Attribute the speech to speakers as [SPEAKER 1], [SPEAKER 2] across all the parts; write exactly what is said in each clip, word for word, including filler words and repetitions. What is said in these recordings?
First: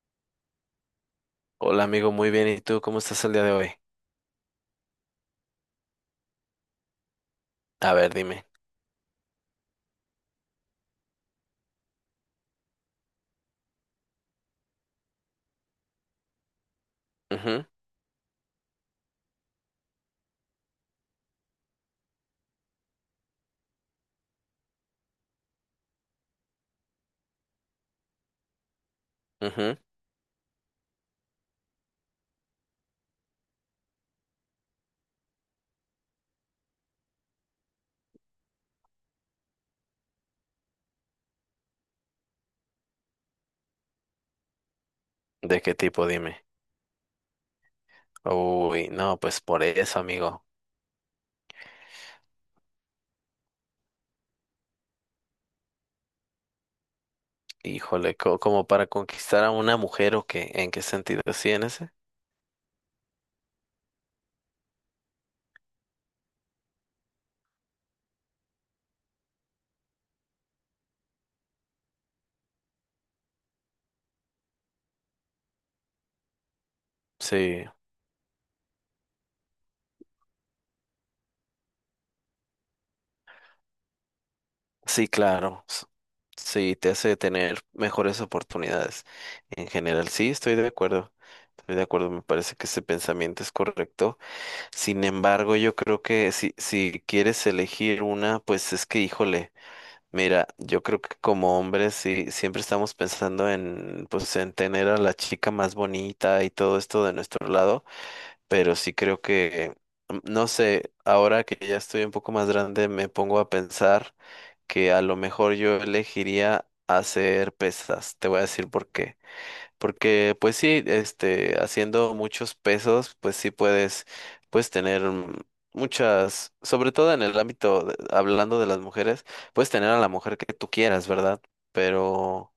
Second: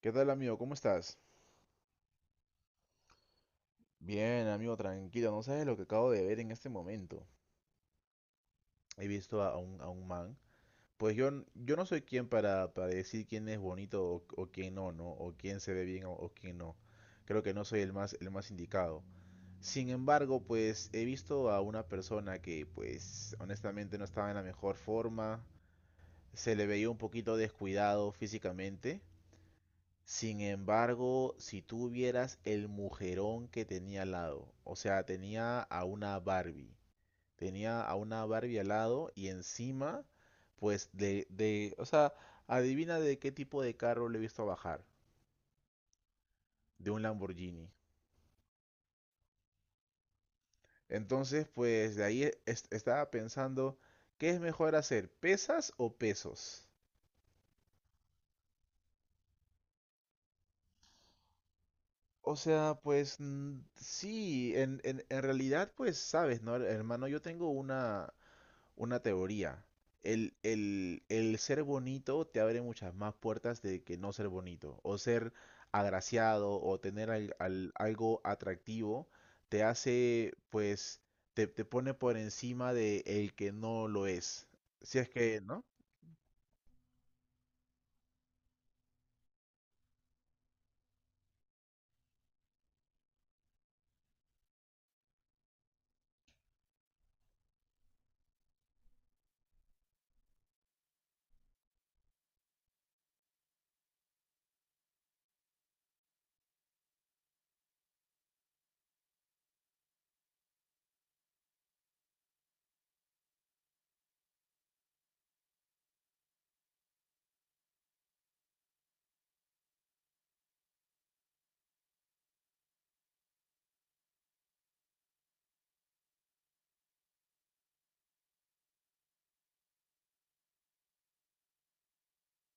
[SPEAKER 1] ¿Qué tal, amigo? ¿Cómo estás?
[SPEAKER 2] Hola amigo, muy bien. ¿Y tú cómo estás el día de hoy?
[SPEAKER 1] Bien, amigo, tranquilo. No sabes lo que acabo de ver en este momento.
[SPEAKER 2] A ver, dime.
[SPEAKER 1] He visto a a un, a un man. Pues yo, n- yo no soy quien para, para decir quién es bonito o, o quién no, ¿no? O quién se ve bien o, o quién no. Creo que
[SPEAKER 2] Ujú,
[SPEAKER 1] no soy el más, el más indicado. Sin embargo, pues he visto a una persona que, pues, honestamente no estaba en la mejor forma. Se le veía un poquito descuidado físicamente.
[SPEAKER 2] ujú.
[SPEAKER 1] Sin embargo, si tú vieras el mujerón que tenía al lado, o sea, tenía a una Barbie, tenía a una Barbie al lado y encima, pues de, de, o sea, adivina de qué tipo de carro le he visto bajar,
[SPEAKER 2] ¿De qué tipo? Dime.
[SPEAKER 1] de un Lamborghini.
[SPEAKER 2] Uy, no, pues por eso, amigo.
[SPEAKER 1] Entonces, pues de ahí es- estaba pensando, ¿qué es mejor hacer, pesas o pesos?
[SPEAKER 2] Híjole, co- como para conquistar a una mujer o qué, ¿en qué sentido? ¿Sí, en ese?
[SPEAKER 1] O sea, pues mm, sí, en, en, en realidad, pues sabes, ¿no? Hermano, yo tengo una, una teoría. El, el, el ser bonito te abre muchas más puertas de que no ser bonito. O ser agraciado o tener al-
[SPEAKER 2] Sí,
[SPEAKER 1] al- algo atractivo te hace, pues, te, te pone por encima de el que no lo es. Si
[SPEAKER 2] sí,
[SPEAKER 1] es que, ¿no?
[SPEAKER 2] claro. S- Sí, te hace tener mejores oportunidades. En general, sí, estoy de acuerdo. Estoy de acuerdo, me parece que ese pensamiento es correcto. Sin embargo, yo creo que si, si quieres elegir una, pues es que, híjole. Mira, yo creo que como hombres sí, siempre estamos pensando en, pues, en tener a la chica más bonita y todo esto de nuestro lado, pero sí creo que, mm, no sé, ahora que ya estoy un poco más grande, me pongo a pensar que a lo mejor yo elegiría hacer pesas. Te voy a decir por qué. Porque pues sí, este, haciendo muchos pesos, pues sí puedes, puedes tener mm, muchas, sobre todo en el ámbito, de- hablando de las mujeres, puedes tener a la mujer que tú quieras, ¿verdad? Pero,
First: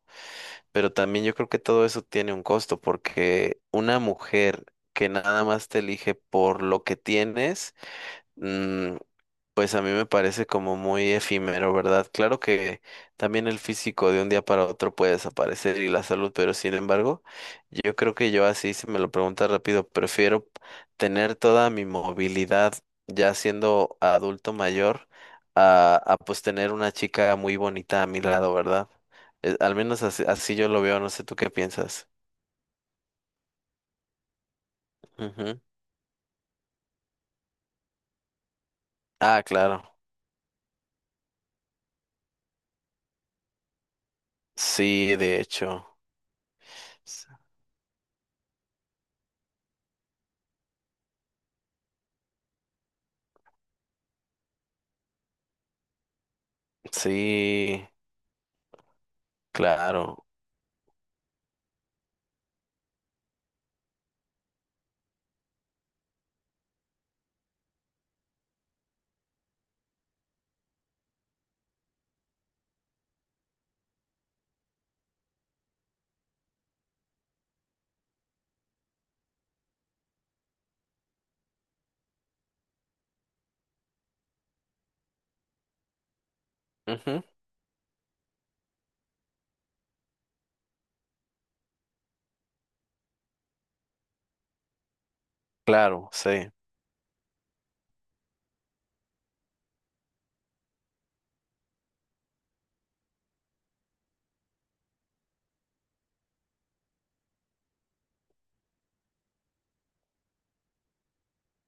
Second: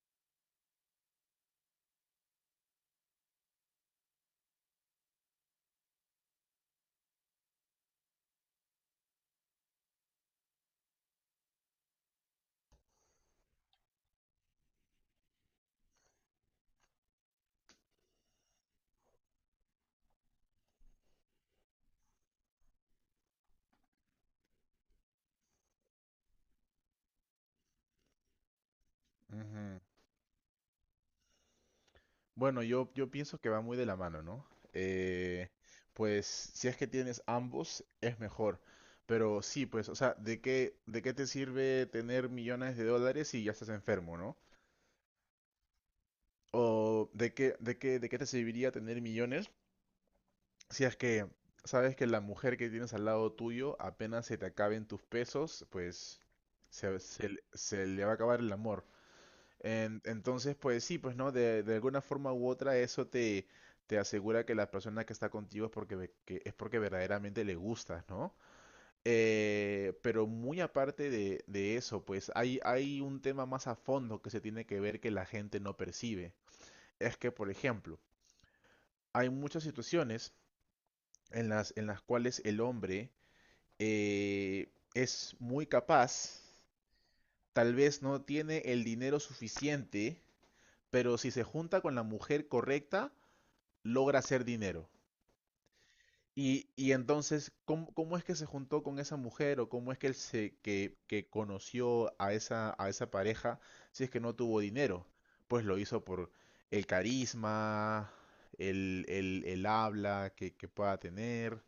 [SPEAKER 2] pero también yo creo que todo eso tiene un costo, porque una mujer que nada más te elige por lo que tienes, mm, pues a mí me parece como muy efímero, ¿verdad? Claro que también el físico de un día para otro puede desaparecer y la salud, pero sin embargo, yo creo que yo así, si me lo preguntas rápido, prefiero tener toda mi movilidad ya siendo adulto mayor a, a pues tener una chica muy bonita a mi lado, ¿verdad? Eh, al
[SPEAKER 1] Ujú.
[SPEAKER 2] menos así, así yo lo veo, no sé tú qué piensas.
[SPEAKER 1] Bueno, yo, yo pienso que va muy de la mano, ¿no? Eh,
[SPEAKER 2] Ujú.
[SPEAKER 1] pues si es que tienes ambos, es mejor. Pero
[SPEAKER 2] Ah,
[SPEAKER 1] sí, pues, o
[SPEAKER 2] claro.
[SPEAKER 1] sea, ¿de qué, de qué, te sirve tener millones de dólares si ya estás enfermo, no?
[SPEAKER 2] Sí, de hecho.
[SPEAKER 1] O
[SPEAKER 2] S-
[SPEAKER 1] de qué, de qué, de qué te serviría tener millones si es que sabes que la mujer que tienes al lado tuyo apenas se te acaben tus pesos, pues se, se le
[SPEAKER 2] Sí,
[SPEAKER 1] se le va a acabar el amor. En-
[SPEAKER 2] claro.
[SPEAKER 1] entonces, pues sí, pues no, de, de alguna forma u otra eso te, te asegura que la persona que está contigo es porque, ve- que es porque verdaderamente le gustas, ¿no? Eh, pero muy aparte de, de eso, pues hay, hay un tema más a fondo que se tiene que ver que la gente no percibe. Es que, por ejemplo, hay muchas situaciones en las, en las cuales el hombre eh, es muy capaz,
[SPEAKER 2] Ujú.
[SPEAKER 1] tal vez no tiene el dinero suficiente, pero si se junta con la mujer correcta, logra hacer dinero
[SPEAKER 2] Claro, sí.
[SPEAKER 1] y, y entonces, ¿cómo, cómo es que se juntó con esa mujer o cómo es que él se que, que conoció a esa, a esa pareja si es que no tuvo dinero? Pues lo hizo por el carisma, el, el, el habla que, que pueda tener,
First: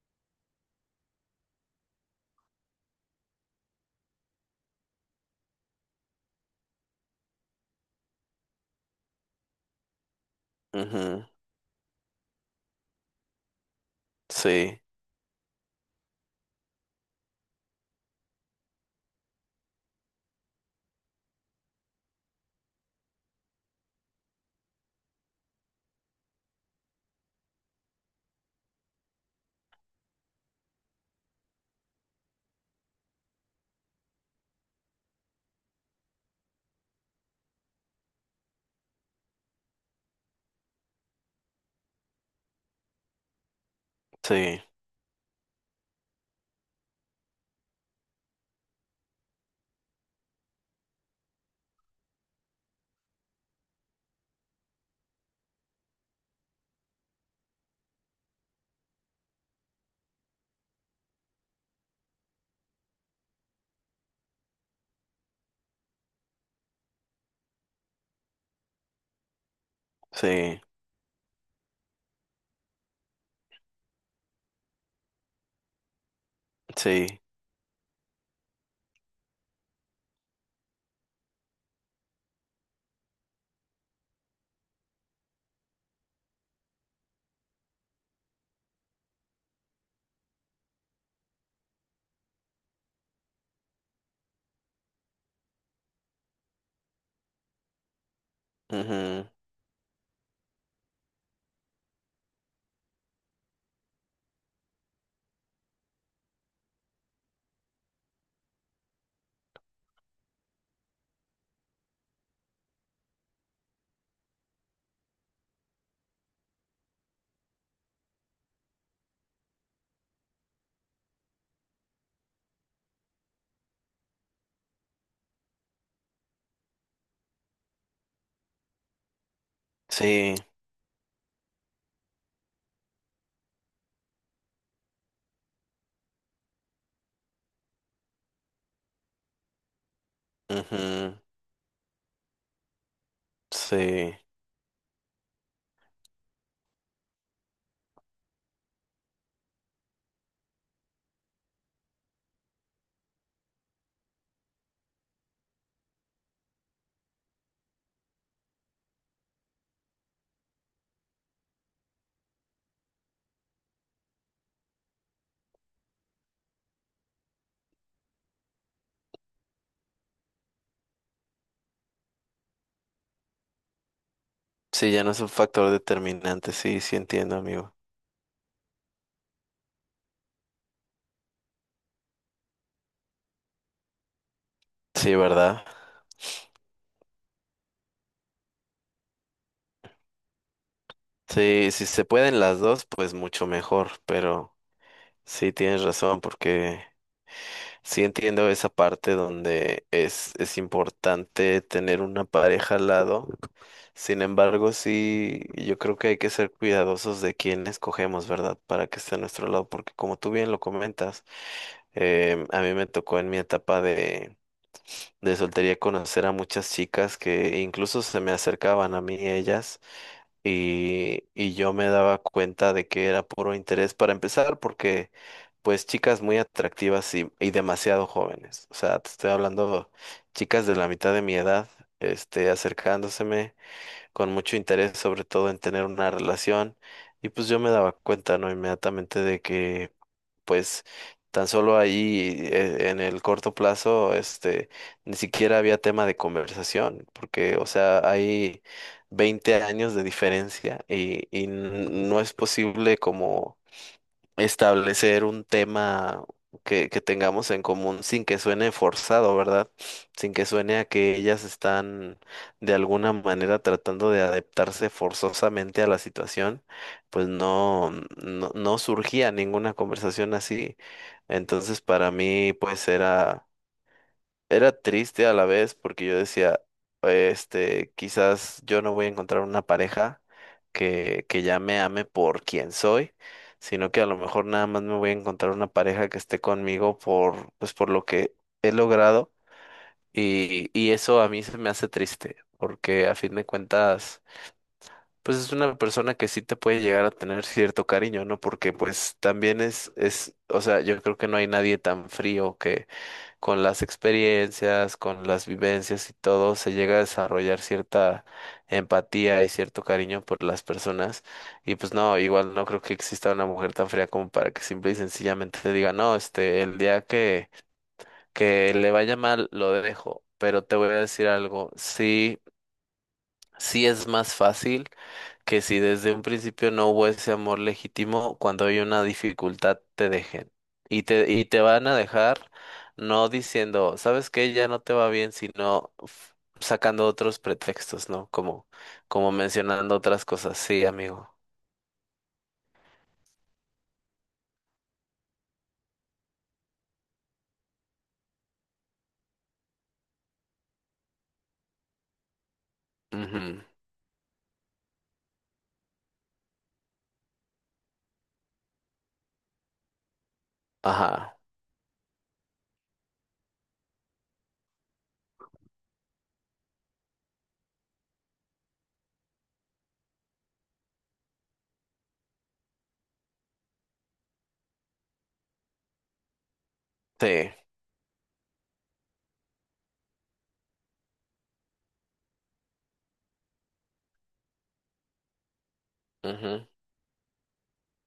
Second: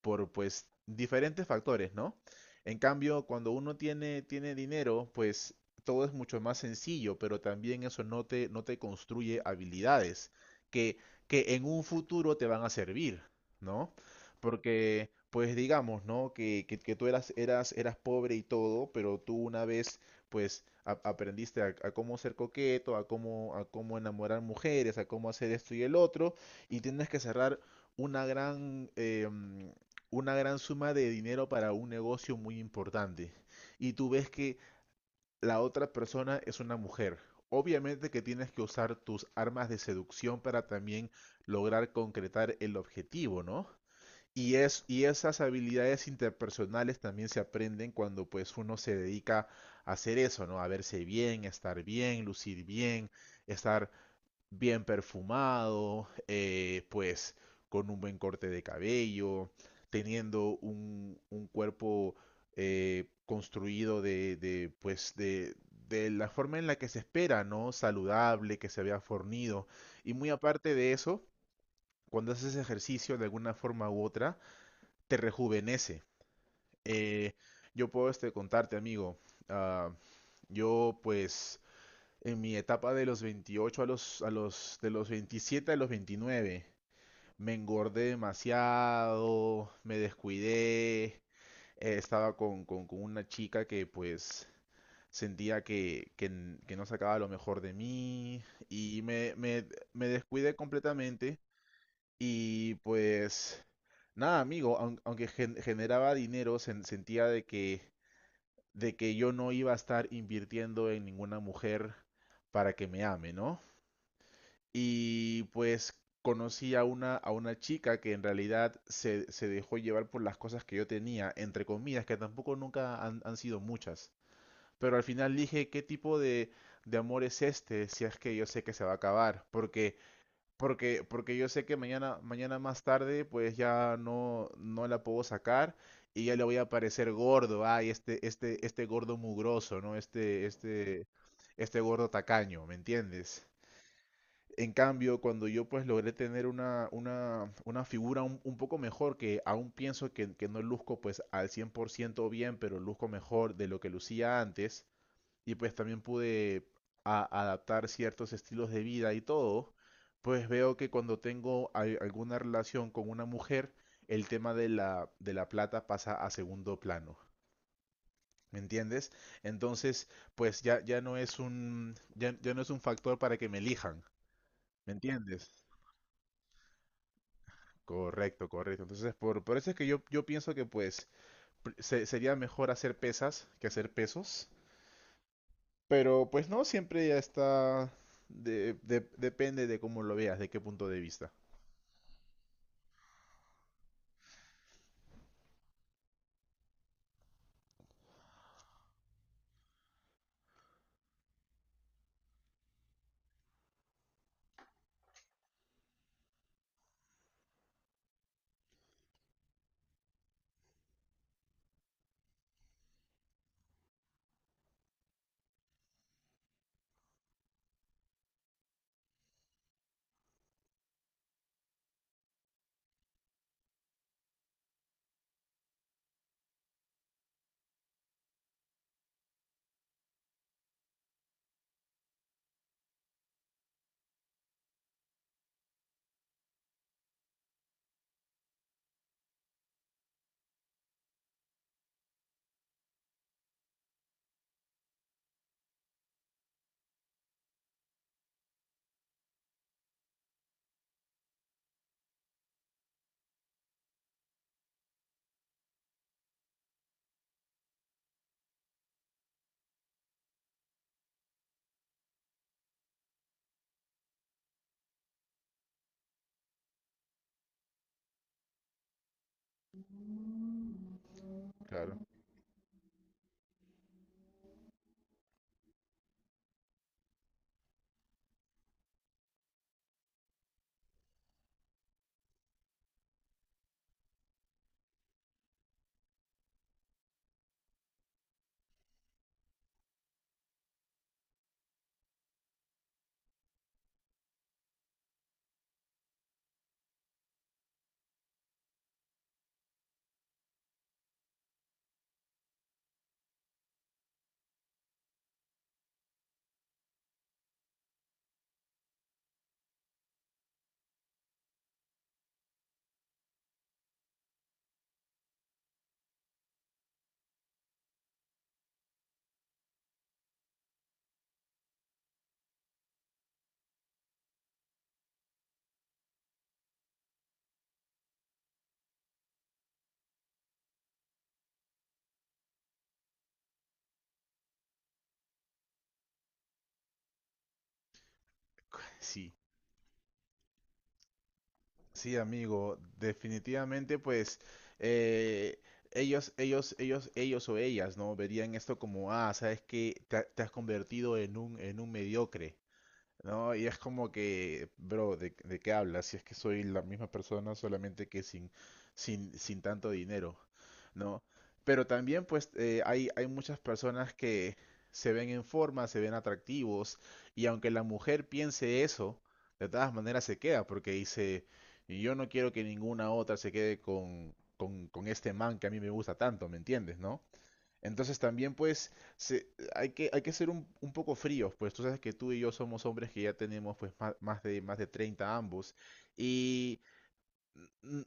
[SPEAKER 1] por pues diferentes factores, ¿no? En cambio, cuando uno tiene, tiene, dinero, pues todo es mucho más sencillo, pero también eso no te, no te construye habilidades que,
[SPEAKER 2] Ujú,
[SPEAKER 1] que en un futuro te van a servir, ¿no?
[SPEAKER 2] sí,
[SPEAKER 1] Porque, pues digamos, ¿no? Que, que, que tú eras, eras, eras pobre y todo, pero tú una vez, pues, a- aprendiste a, a cómo ser coqueto, a cómo, a cómo enamorar mujeres, a cómo hacer esto y el otro, y tienes que cerrar una gran, eh, mm, una gran suma de dinero para un negocio muy importante. Y tú ves que la otra persona es una mujer. Obviamente que tienes que usar tus armas de seducción para también lograr concretar el objetivo, ¿no? Y,
[SPEAKER 2] sí,
[SPEAKER 1] es, y esas habilidades interpersonales también se aprenden cuando pues uno se dedica a hacer eso, ¿no? A verse bien, estar bien, lucir bien, estar bien perfumado, eh, pues con un buen corte de cabello, teniendo un, un cuerpo eh, construido de, de, pues de, de la forma en la que se espera, ¿no? Saludable, que se vea fornido. Y muy
[SPEAKER 2] sí,
[SPEAKER 1] aparte de eso, cuando haces ejercicio de alguna forma u otra, te rejuvenece.
[SPEAKER 2] sí.
[SPEAKER 1] Eh, yo puedo este, contarte, amigo. ah, yo, pues, en mi etapa de los veintiocho a los, a los, de los veintisiete a los veintinueve, me engordé demasiado, me descuidé. Eh, estaba con, con, con una chica que, pues, sentía que, que, n- que no sacaba lo mejor de mí y
[SPEAKER 2] Ujú,
[SPEAKER 1] me, me, me descuidé completamente. Y pues, nada, amigo, aun- aunque gen- generaba dinero, sen- sentía de que, de que, yo no iba a estar invirtiendo en ninguna mujer para que me ame, ¿no? Y pues conocí a una, a una chica que en realidad se, se dejó llevar por las cosas que yo tenía, entre comillas, que tampoco nunca han, han sido muchas. Pero al final dije, ¿qué tipo de, de amor es este si es que yo sé que se va a acabar? Porque
[SPEAKER 2] sí,
[SPEAKER 1] porque, porque yo sé que mañana, mañana más tarde, pues ya no, no la puedo sacar y ya le voy a parecer gordo. Ay, este, este, este gordo mugroso, ¿no? Este, este,
[SPEAKER 2] ujú,
[SPEAKER 1] este gordo tacaño, ¿me entiendes?
[SPEAKER 2] sí.
[SPEAKER 1] En cambio, cuando yo pues logré tener una, una, una figura un, un poco mejor, que aún pienso que, que no luzco pues al cien por ciento bien, pero luzco mejor de lo que lucía antes, y pues también pude a- adaptar ciertos estilos de vida y todo, pues veo que cuando tengo al- alguna relación con una mujer, el tema de la, de la, plata pasa a segundo plano. ¿Me entiendes? Entonces, pues ya, ya no es un, ya, ya no es un factor para que me elijan. ¿Me
[SPEAKER 2] Sí, ya no es un
[SPEAKER 1] entiendes?
[SPEAKER 2] factor determinante. Sí, sí entiendo, amigo.
[SPEAKER 1] Correcto, correcto. Entonces, por, por, eso es que yo, yo pienso que pues pr- se- sería mejor hacer pesas que hacer pesos.
[SPEAKER 2] Sí, ¿verdad?
[SPEAKER 1] Pero pues no, siempre ya está, de- de- depende de cómo lo veas, de qué punto de vista.
[SPEAKER 2] Sí, si se pueden las dos, pues mucho mejor. Pero sí tienes razón, porque sí entiendo esa parte donde es, es importante tener una pareja al lado. Sin embargo, sí, yo creo que hay que ser cuidadosos de quién escogemos, ¿verdad? Para que esté a nuestro lado, porque como tú bien lo comentas, em, a mí me tocó en mi etapa de, de soltería conocer a muchas chicas que incluso se me acercaban a mí ellas y, y yo me daba cuenta de que era puro interés para empezar porque pues chicas muy atractivas y, y demasiado jóvenes. O sea, te estoy hablando chicas de la mitad de mi edad, este, acercándoseme con mucho interés sobre todo en tener una relación y pues yo me daba cuenta, ¿no? Inmediatamente de que pues tan solo ahí eh, en el corto plazo, este, ni siquiera había tema de conversación, porque, o sea, hay veinte años de diferencia y, y n- no es posible como establecer un tema que, que tengamos en común sin que suene forzado, ¿verdad? Sin que suene a que ellas están de alguna manera tratando de adaptarse forzosamente a la situación, pues no, no, no surgía ninguna conversación así. Entonces,
[SPEAKER 1] Claro.
[SPEAKER 2] para mí, pues era era triste a la vez porque yo decía, este, quizás yo no voy a encontrar una pareja que, que ya me ame por quien soy, sino que a lo mejor nada más me voy a encontrar una pareja que esté conmigo por, pues, por lo que he logrado y, y eso a mí se me hace triste porque a fin de cuentas pues es una persona que sí te puede llegar a tener cierto cariño, ¿no? Porque pues también es, es, o sea, yo creo que no hay nadie tan frío que con las experiencias, con las vivencias y todo, se llega a desarrollar cierta empatía y cierto cariño por las personas. Y pues no, igual no creo que exista una mujer tan fría como para que simple y sencillamente te diga, no, este, el día que, que le vaya mal, lo dejo. Pero te voy a decir algo, sí, sí es más fácil que si desde un principio no hubo ese amor legítimo, cuando hay una dificultad te dejen. Y te, y te van a dejar no diciendo, ¿sabes qué? Ya no te va bien, sino f- sacando otros pretextos, ¿no? Como,
[SPEAKER 1] Sí,
[SPEAKER 2] como mencionando otras cosas. Sí, amigo.
[SPEAKER 1] sí, amigo, definitivamente pues eh, ellos, ellos, ellos, ellos o ellas, ¿no? Verían esto como, ah, sabes que te, ha- te has convertido en un, en un mediocre. No,
[SPEAKER 2] Ujú.
[SPEAKER 1] y es como que, bro, ¿de, de qué hablas? Si es que soy la misma persona, solamente que sin, sin, sin tanto dinero, ¿no?
[SPEAKER 2] Ajá.
[SPEAKER 1] Pero también, pues, eh, hay, hay muchas personas que se ven en forma, se ven atractivos, y aunque la mujer piense eso, de todas maneras se queda, porque dice, yo no quiero que ninguna otra se quede con, con, con este man que a mí me gusta tanto, ¿me entiendes, no?
[SPEAKER 2] Sí.
[SPEAKER 1] Entonces también pues se- hay que, hay que, ser un, un poco fríos, pues tú sabes que tú y yo somos hombres que ya tenemos pues ma- más, de, más de treinta ambos
[SPEAKER 2] Ujú.
[SPEAKER 1] y mm,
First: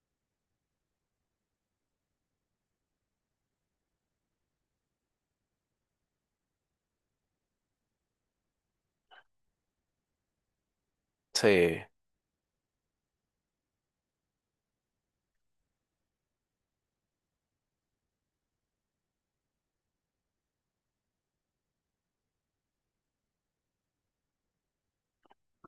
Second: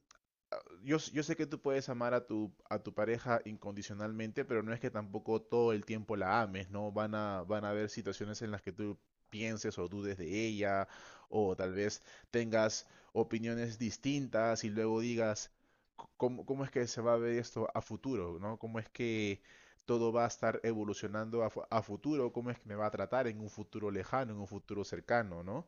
[SPEAKER 1] yo, yo, sé que tú puedes amar a tu, a tu pareja incondicionalmente, pero no es que tampoco todo el tiempo la ames, ¿no? Van a, van a haber situaciones en las que tú pienses o dudes de ella, o tal
[SPEAKER 2] Sí.
[SPEAKER 1] vez tengas opiniones distintas y luego digas, "C- ¿cómo, cómo es que se va a ver esto a futuro, ¿no? ¿Cómo es que todo va a estar evolucionando a, fu- a futuro? ¿Cómo es que me va a tratar en un futuro lejano, en un futuro cercano, ¿no?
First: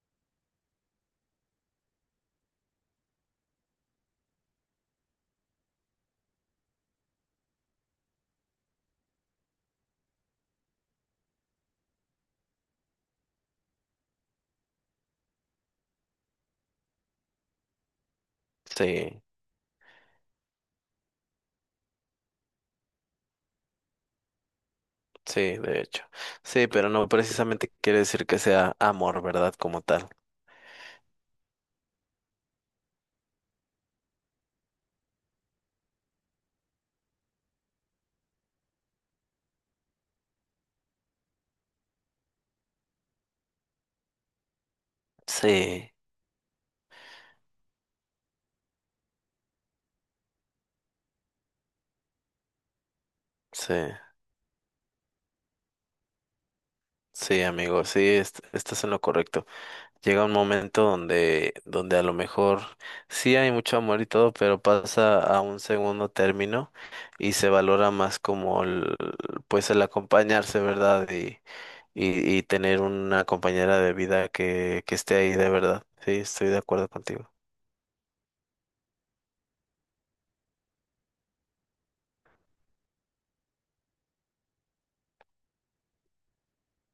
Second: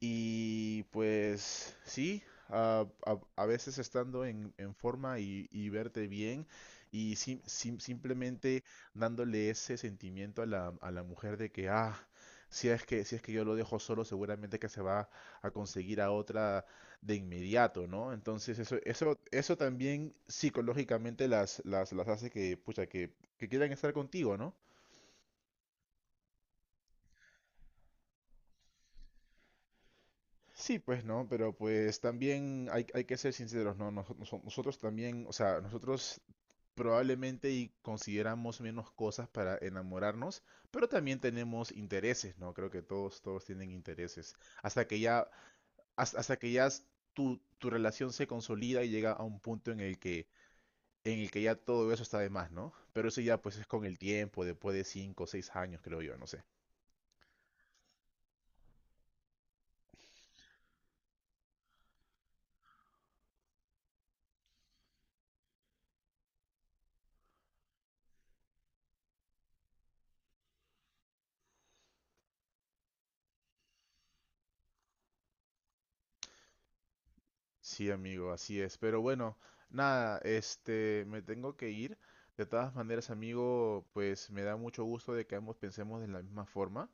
[SPEAKER 1] Y pues sí, a, a- a veces estando en, en forma y, y verte bien y sim- sim- simplemente dándole ese sentimiento a la, a la, mujer de que, ah, si es que, si es que yo lo dejo solo, seguramente que se va a conseguir a otra de inmediato, ¿no? Entonces eso, eso,
[SPEAKER 2] Sí.
[SPEAKER 1] eso también psicológicamente las, las, las hace que, pucha, que, que quieran estar contigo, ¿no?
[SPEAKER 2] Sí, de hecho. Sí, pero no precisamente quiere decir que sea amor, ¿verdad? Como tal.
[SPEAKER 1] Sí, pues no, pero pues también hay, hay que ser sinceros, ¿no? Noso- noso- nosotros también, o sea, nosotros probablemente y consideramos menos cosas para enamorarnos, pero también tenemos intereses, ¿no? Creo que todos, todos tienen intereses. Hasta que ya,
[SPEAKER 2] Sí.
[SPEAKER 1] has- hasta que ya s- tu, tu relación se consolida y llega a un punto en el que, en el que ya todo eso está de más, ¿no? Pero eso ya pues es
[SPEAKER 2] Sí.
[SPEAKER 1] con el tiempo, después de cinco o seis años, creo yo, no sé.
[SPEAKER 2] Sí, amigo, sí, est- estás en lo correcto. Llega un momento donde, donde a lo mejor sí hay mucho amor y todo, pero pasa a un segundo término y se valora más como el, pues el acompañarse, ¿verdad? Y, y, y tener una compañera de vida que, que esté ahí de verdad. Sí, estoy de acuerdo contigo.
[SPEAKER 1] Sí, amigo, así es. Pero bueno, nada, este, me tengo que ir. De todas maneras, amigo, pues me da mucho gusto de que ambos pensemos de la misma forma.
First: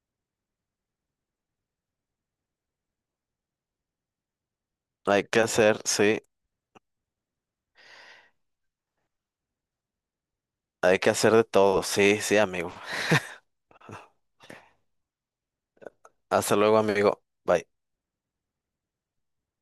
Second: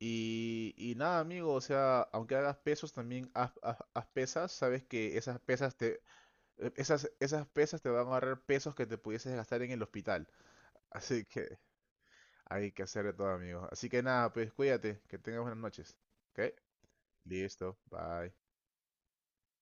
[SPEAKER 1] Y, y nada, amigo, o sea, aunque hagas pesos, también haz, haz- haz pesas. Sabes que
[SPEAKER 2] Hay que
[SPEAKER 1] esas pesas
[SPEAKER 2] hacer,
[SPEAKER 1] te,
[SPEAKER 2] sí,
[SPEAKER 1] eh, esas, esas pesas te van a ahorrar pesos que te pudieses gastar en el hospital.
[SPEAKER 2] hay que
[SPEAKER 1] Así
[SPEAKER 2] hacer de
[SPEAKER 1] que
[SPEAKER 2] todo. Sí, sí,
[SPEAKER 1] hay
[SPEAKER 2] amigo.
[SPEAKER 1] que hacer de todo, amigo. Así que nada, pues cuídate, que tengas buenas noches. ¿Ok?
[SPEAKER 2] Hasta luego, amigo. Bye.
[SPEAKER 1] Listo, bye.